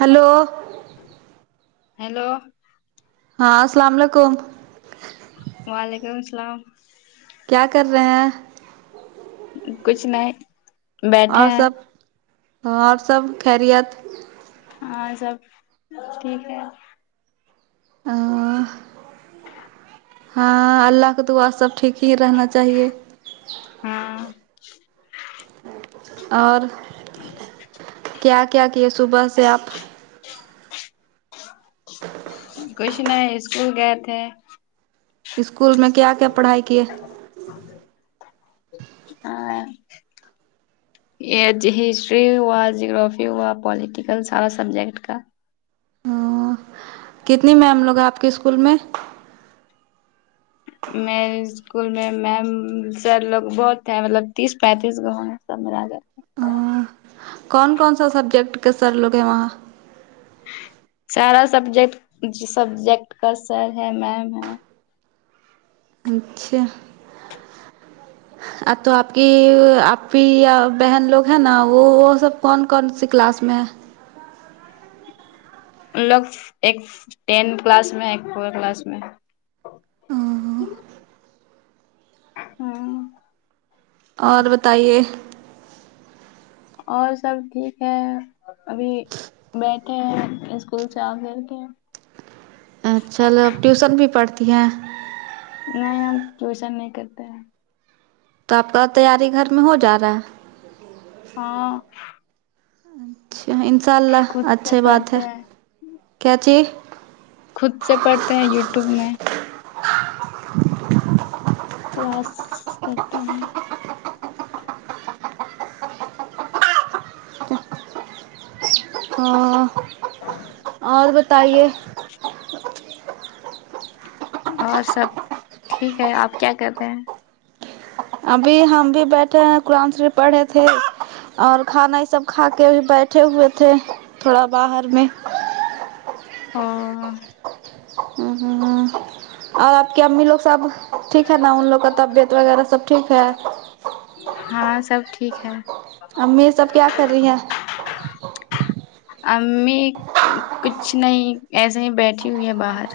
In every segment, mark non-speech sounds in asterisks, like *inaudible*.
hello hello ہاں السلام علیکم وعلیکم السلام کیا کر رہے ہیں کچھ نہیں بیٹھے اور ہیں سب اور سب خریت ہاں سب ٹھیک ہے آ ہاں اللہ کا تو وا سب ٹھیک ہی رہنا چاہیے ہاں اور کیا کیا کیے صبح سے آپ کچھ نہیں اسکول گئے تھے اسکول میں کیا کیا پڑھائی کیے *unintelligible* یہ ہسٹری ہوا جیگررافی ہوا پلییٹیکل سائنس سبجیکٹ کا کتنی میم لوگ ہیں آپ کے اسکول میں میںیز اسکول میں میم سر لوگ بہت ہے مطلب تیس پینتیس لوگ ہونگے سب ملا کے کون کون سا سبجیکٹ کے سر لوگ ہیں وہاں سارا سبجیکٹ سبجیکٹ کا سر ہے میم ہے اچھا ا تو آپ کی آپ کی یا بہن لوگ ہیں نا وہ وہ سب کون کون سی کلاس میں ہیں ان لوگ ایک ٹین کلاس میں ایک فور کلاس میں ہاں اور بتائیے اور سب ٹھیک ہے ابھی بیٹھے ہیں اسکول سے آ کر کے ا چالو اب ٹیوسن بھی پڑھتی ہیں نہیں ہم ٹیوشن نہیں کرتے ہیں تو آپ کا تیاری گھر میں ہو جا رہا ہے ہاں اچھا انشاء اللہ خود سے اچھی بات ہے پڑھتے ہیں کیا چاہیے خود سے پڑھتے ہیں یوٹیوب میں کلاس کرتے ہیں ہاں اور بتائیے اور سب ٹھیک ہے آپ کیا کررہے ہیں ابھی ہم بھی بیٹھے ہیں قرآن شریف پڑھ رہے تھے اور کھانا یہ سب کھا کے بھی بیٹھے ہوئے تھے تھوڑا باہر میں ہاں *unintelligible* اور آپ کی امی لوگ سب ٹھیک ہے نا ان لوگ کا طبیعت وغیرہ سب ٹھیک ہے ہاں سب ٹھیک ہے امی سب کیا کر رہی ہیں امی کچھ نہیں ایسے ہی بیٹھی ہوئی ہے باہر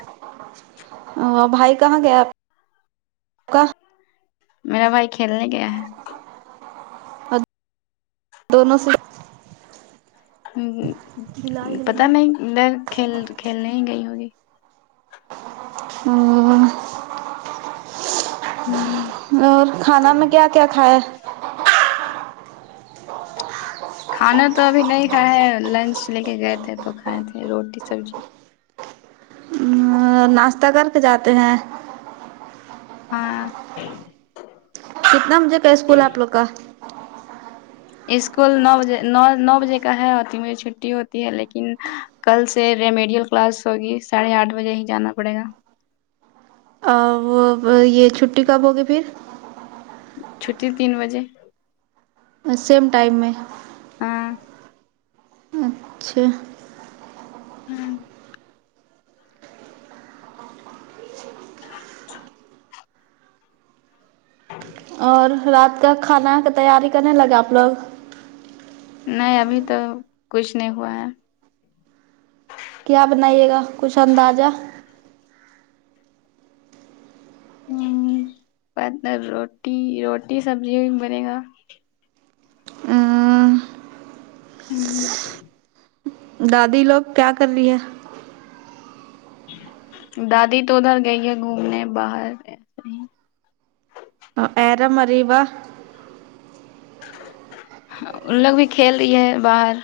بھائی کہاں گیا ہے آپکا میرا بھائی کھیلنے گیا ہے *unintelligible* ہمم پتا نہیں میں کھیل کھیلنے ہی گئی ہوگی ہوں اور کھانا میں کیا کیا کھایا ہے کھانا تو ابھی نہیں کھائے ہے لنچ لے کے گئے تھے تو کھائے تھے روٹی سبزی ناشتہ کر کے جاتے ہیں ہاں کتنا مجھے کا اسکول آپ لوگ کا اسکول نو بجے نو نو بجے کا ہے اور تین بجے چھٹی ہوتی ہے لیکن کل سے ریمیڈیل کلاس ہوگی ساڑھے آٹھ بجے ہی جانا پڑے گا وہ یہ چھٹی کب ہوگی پھر چھٹی تین بجے سیم ٹائم میں ہاں اچھا ہوں اور رات کا کھانا کا تیاری کرنے لگا آپ لوگ نہیں ابھی تو کچھ نہیں ہوا ہے کیا بنائیے گا کچھ اندازہ ہمم پہلے روٹی روٹی سبزی بنے گا دادی لوگ کیا کر رہی ہے دادی تو ادھر گئی ہے گھومنے باہر ایسے ہی ائرم اریبہ ہاں ان لوگ بھی کھیل رہی ہے باہر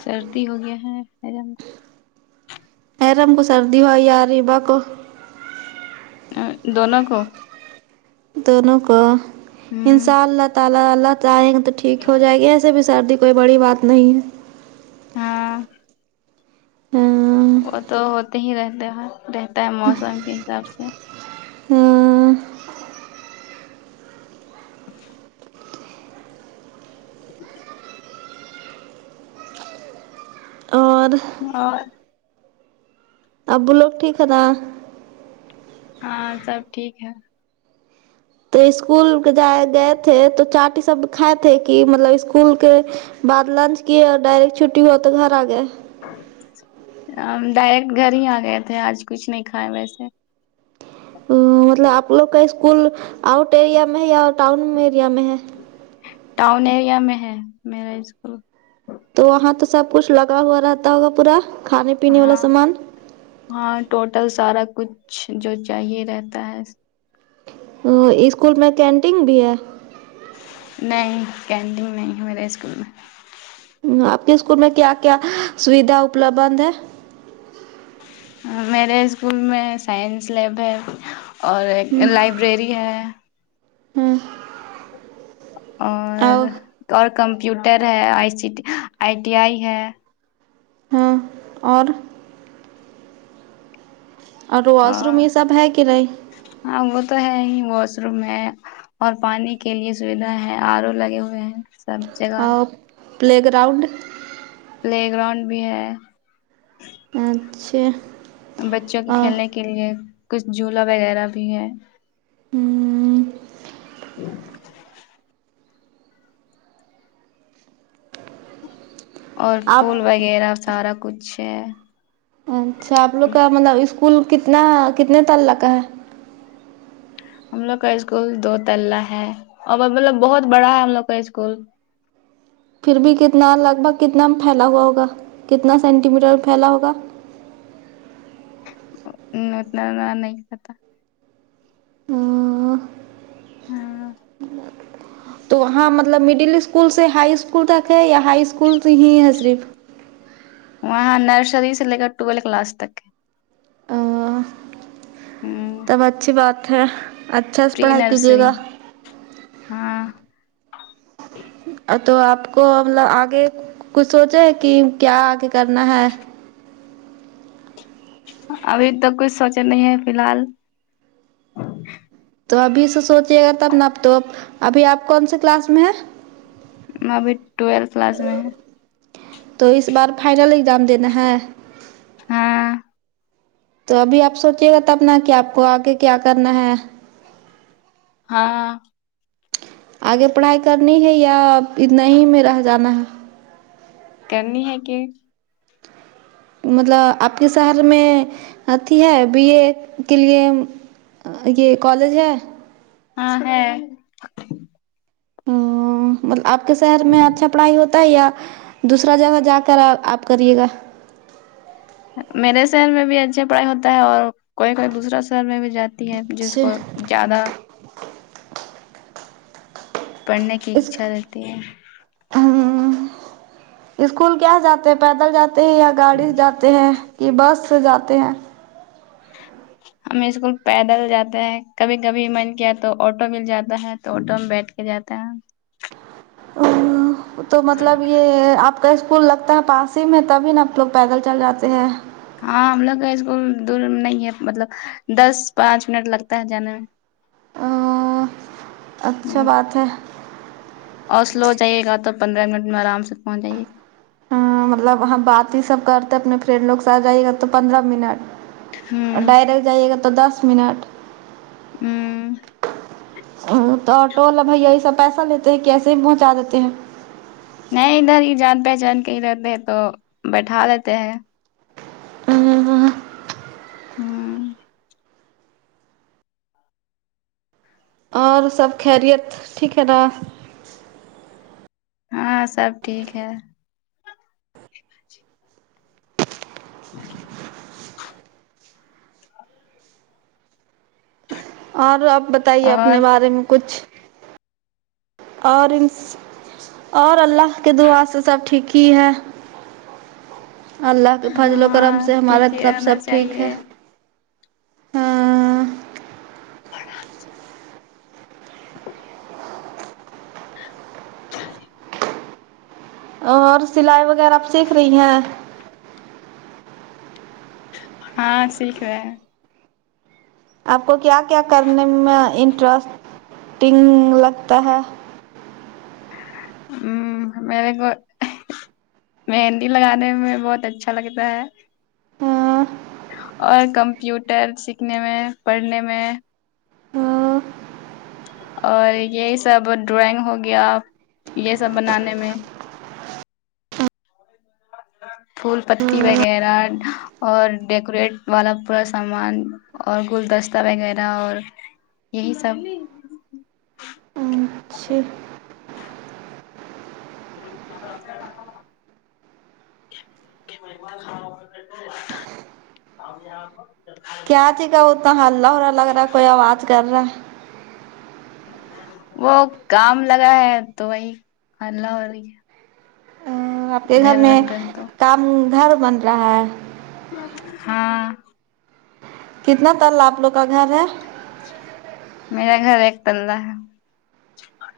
سردی ہو گیا ہے ارم کو سردی ہو اریبہ دونوں کو دونوں کو ہوں انشاء اللہ تعالی اللہ چاہئے تو ٹھیک ہو جائے گی ایسے بھی سردی کوئی بڑی بات نہیں ہے ہاں ہاں وہ تو ہوتے ہی رہتے ہیں رہتا ہے موسم کے حساب سے اور اور ابو لوگ ٹھیک ہے نا ہاں سب ٹھیک ہے تو اسکول کے جائے تھے تو چاٹ سب کائے تھے کہ مطلب اسکول کے بعد لنچ کی اور ڈائریکٹ چھٹی ہوا تو گھر آ گئے ڈائریکٹ گھر ہی آ گئے تھے آج کچھ نہیں کھائے ویسے مطلب آپ لوگ کا اسکول آؤٹ ایریا میں ہے یا ٹؤن ایریا میں ہے ٹاؤن ایریا میں ہے میرا اسکول تو وہاں تو سب کچھ لگا ہوا رہتا ہوگا پورا کھانے پینے والا ہاں سامان ہاں ٹوٹل سارا کچھ جو چاہیے رہتا ہے ا اسکول میں کینٹین بھی ہے نہیں کینٹینگ نہیں ہے میرے اسکول میں آپ کے اسکول میں کیا کیا سویدھا اپلبھ ہے میرے اسکول میں سائنس لیب ہے اور ہ ایک لائبریری ہے ہ اور اور کمپیوٹر ہے آئی سی آئی ٹی آئی ہے ہاں اور اور واش روم یہ سب ہے کہ نہیں ہاں وہ تو ہے ہی واش روم میں اور پانی کے لیے سویدھا ہے آر او لگے ہوئے ہیں سب جگہ اور پلے گراؤنڈ پلے گراؤنڈ بھی ہے اچھا بچوں کے کھیلنے کے لیے کچھ جھولا وغیرہ بھی ہے اور آپ پھول وغیرہ سارا کچھ ہے اچھا آپ لوگ کا مطلب اسکول کتنا کتنے تللہ کا ہے ہم لوگ کا اسکول دو تللہ ہے اور مطلب بہت بڑا ہے ہم لوگ کا اسکول پھر بھی کتنا لگ بھگ کتنا پھیلا ہوا ہوگا کتنا سینٹی میٹر پھیلا ہوگا ہ اتنا نا نہیں پتا ہاں تو ہاں مطلب مڈل اسکول سے ہائی اسکول تک ہے یا ہائی اسکول ہی ہے صرف وہاں نرسری سے لے کر ٹویلو کلاس تک صرف ہ تب اچھی بات ہے اچھا سے پری پڑھائی کیجیے نرسری گا ہاں ا تو آپ کو مطلب آگے کچھ سوچا کہ کیا آگے کرنا ہے ابھی تک کچھ سوچے نہیں ہے فیل حال تو ابھی سے سوچیے گا تب نا اب تو ابھی آپ کون سے کلاس میں ہے میں ابھی ٹویلتھ کلاس میں ہیں تو اس بار فائنل اگزام دینا ہے ہاں تو ابھی آپ سوچیے گا تب ن کہ آپ کو آگے کیا کرنا ہے ہاں آگے پڑھائی کرنی ہے یا اتنا ہی میں رہ جانا ہے کرنی ہے کہ مطلب آپ کے شہر میں اتیھی ہے بی اے کے لیے یہ کالج ہے ہاں ہے ا آپ کے شہر میں اچھا پڑھائی ہوتا ہے یا دوسرا جگہ جا کر آپ کریے گا میرے شہر میں بھی اچھے پڑھائی ہوتا ہے اور کوئی کوئی دوسرا شہر میں بھی جاتی ہے جس اچھا کو زیادہ پڑھنے کی اچھا رہتی ہے ہ اسکول کیا جاتے ہیں پیدل جاتے ہیں یا گاڑی سے جاتے تے ہیں کہ بس سے جاتے ہیں ہمیں اسکول پیدل جاتے ہے کبھی کبھی من کیا تو آٹو مل جاتا ہے تو آٹو میں بیٹھ کے جاتا ہے ہ تو مطلب یہ آپ کا اسکول لگتا ہے پاس ہی میں تبھی نا لوگ پیدل چل جاتے ہیں ہاں ہم لوگ کا اسکول دور نہیں ہے مطلب دس پانچ منٹ لگتا ہے جانے میں ا اچھا میں ہ بات ہے اور سلو جائے گا تو پندرہ منٹ میں آرام سے پہنچ جائیے ہ مطلب ہم بات ہی سب کرتے اپنے فرینڈ لوگ سات جائیےگا تو پندرہ منٹ اور ہ ڈائریکٹ جائیے گا تو دس منٹ ہوں ہوں تو آٹو والا بھیا یہ سب پیسہ لیتے ہیں کے ایسے ہی پہنچا دیتے ہیں نہیں ادھر ہی جان پہچان کے ادھر رہ تو بیٹھا لیتے ہیں ھم اور سب خیریت ٹھیک ہے نا ہاں سب ٹھیک ہے اور آپ بتائیے اور اپنے بارے میں کچھ اور ان اور اللہ کے دعا سے سب ٹھیک ہی ہے اللہ کے فضل و کرم ہاں سے ہمارا ٹھیک ہی طرف رہنا سب ٹھیک ہے چاہیے ہاں *unintelligible* اور سلائی وغیرہ آپ سیکھ رہی ہیں ہاں سیکھ رہ ہے آپ کو کیا کیا کرنے میں انٹریسٹنگ لگتا ہے ہ میرے کو مہندی لگانے میں بہت اچھا لگتا ہے ہاں اور کمپیوٹر سیکھنے میں پڑھنے میں اور یہی سب ڈرائنگ ہو گیا یہ سب بنانے میں پھول پتی وغیرہ اور ڈیکوریٹ والا پورا سامان اور گلدستہ وغیرہ اور یہی سب اچھا *unintelligible* کیا تھی گا اتنہ ہلہ ہولا لگ رہا کوئی آواز کر رہا ہے وہ کام لگا ہے تو وہی ہلہ ہو رہی ہے ہے آپ کے گھر میں بن رہا ہے تو کام گھر بن رہا ہے ہاں کتنا تال آپ لوگ کا گھر ہے میرا گھر ایک تللہ ہے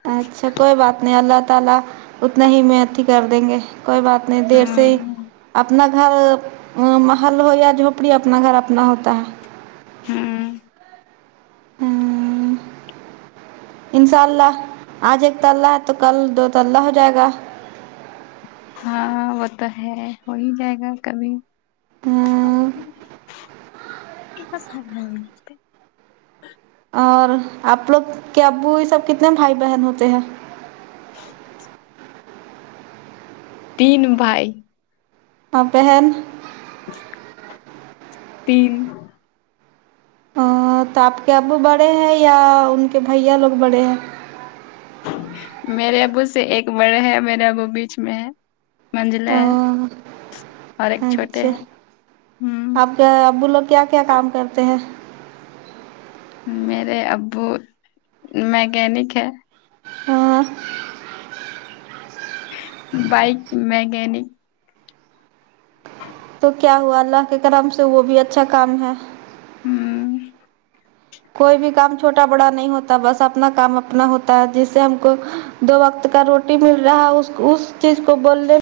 اچھا کوئی بات نہیں اللہ تعالی اتنا ہی میںت ہی کر دیں گے کوئی بات نہیں دیر ہ سے ہی اپنا گھر محل ہو یا جھونپڑی اپنا گھر اپنا ہوتا ہے ہاں انشاء اللہ آج ایک تلہ ہے تو کل دو تللہ ہو جائے گا ہاں وہ تو ہے ہو ہی جائے گا کبھی *unintelligible* اور آپ لوگ کے ابو یہ سب کتنے بھائی بہن ہوتے ہیں ا تین بھائی اور بہن تین تو آپ کے ابو بڑے ہیں یا ان کے بھیا لوگ بڑے ہیں میرے ابو سے ایک بڑے ہے میرے ابو بیچ میں ہے منجلے ہے اور ایک چھوٹے اچھا ہے ہ آپ کیا ابو لوگ کیا کیا کام کرتے ہیں میرے ابو میکینک ہے ہاں بائک میکینک ہ تو کیا ہوا اللہ کے کرم سے وہ بھی اچھا کام ہے ہمم کوئی بھی کام چھوٹا بڑا نہیں ہوتا بس اپنا کام اپنا ہوتا ہے جس سے ہم کو دو وقت کا روٹی مل رہا اس اس چیز کو بولنے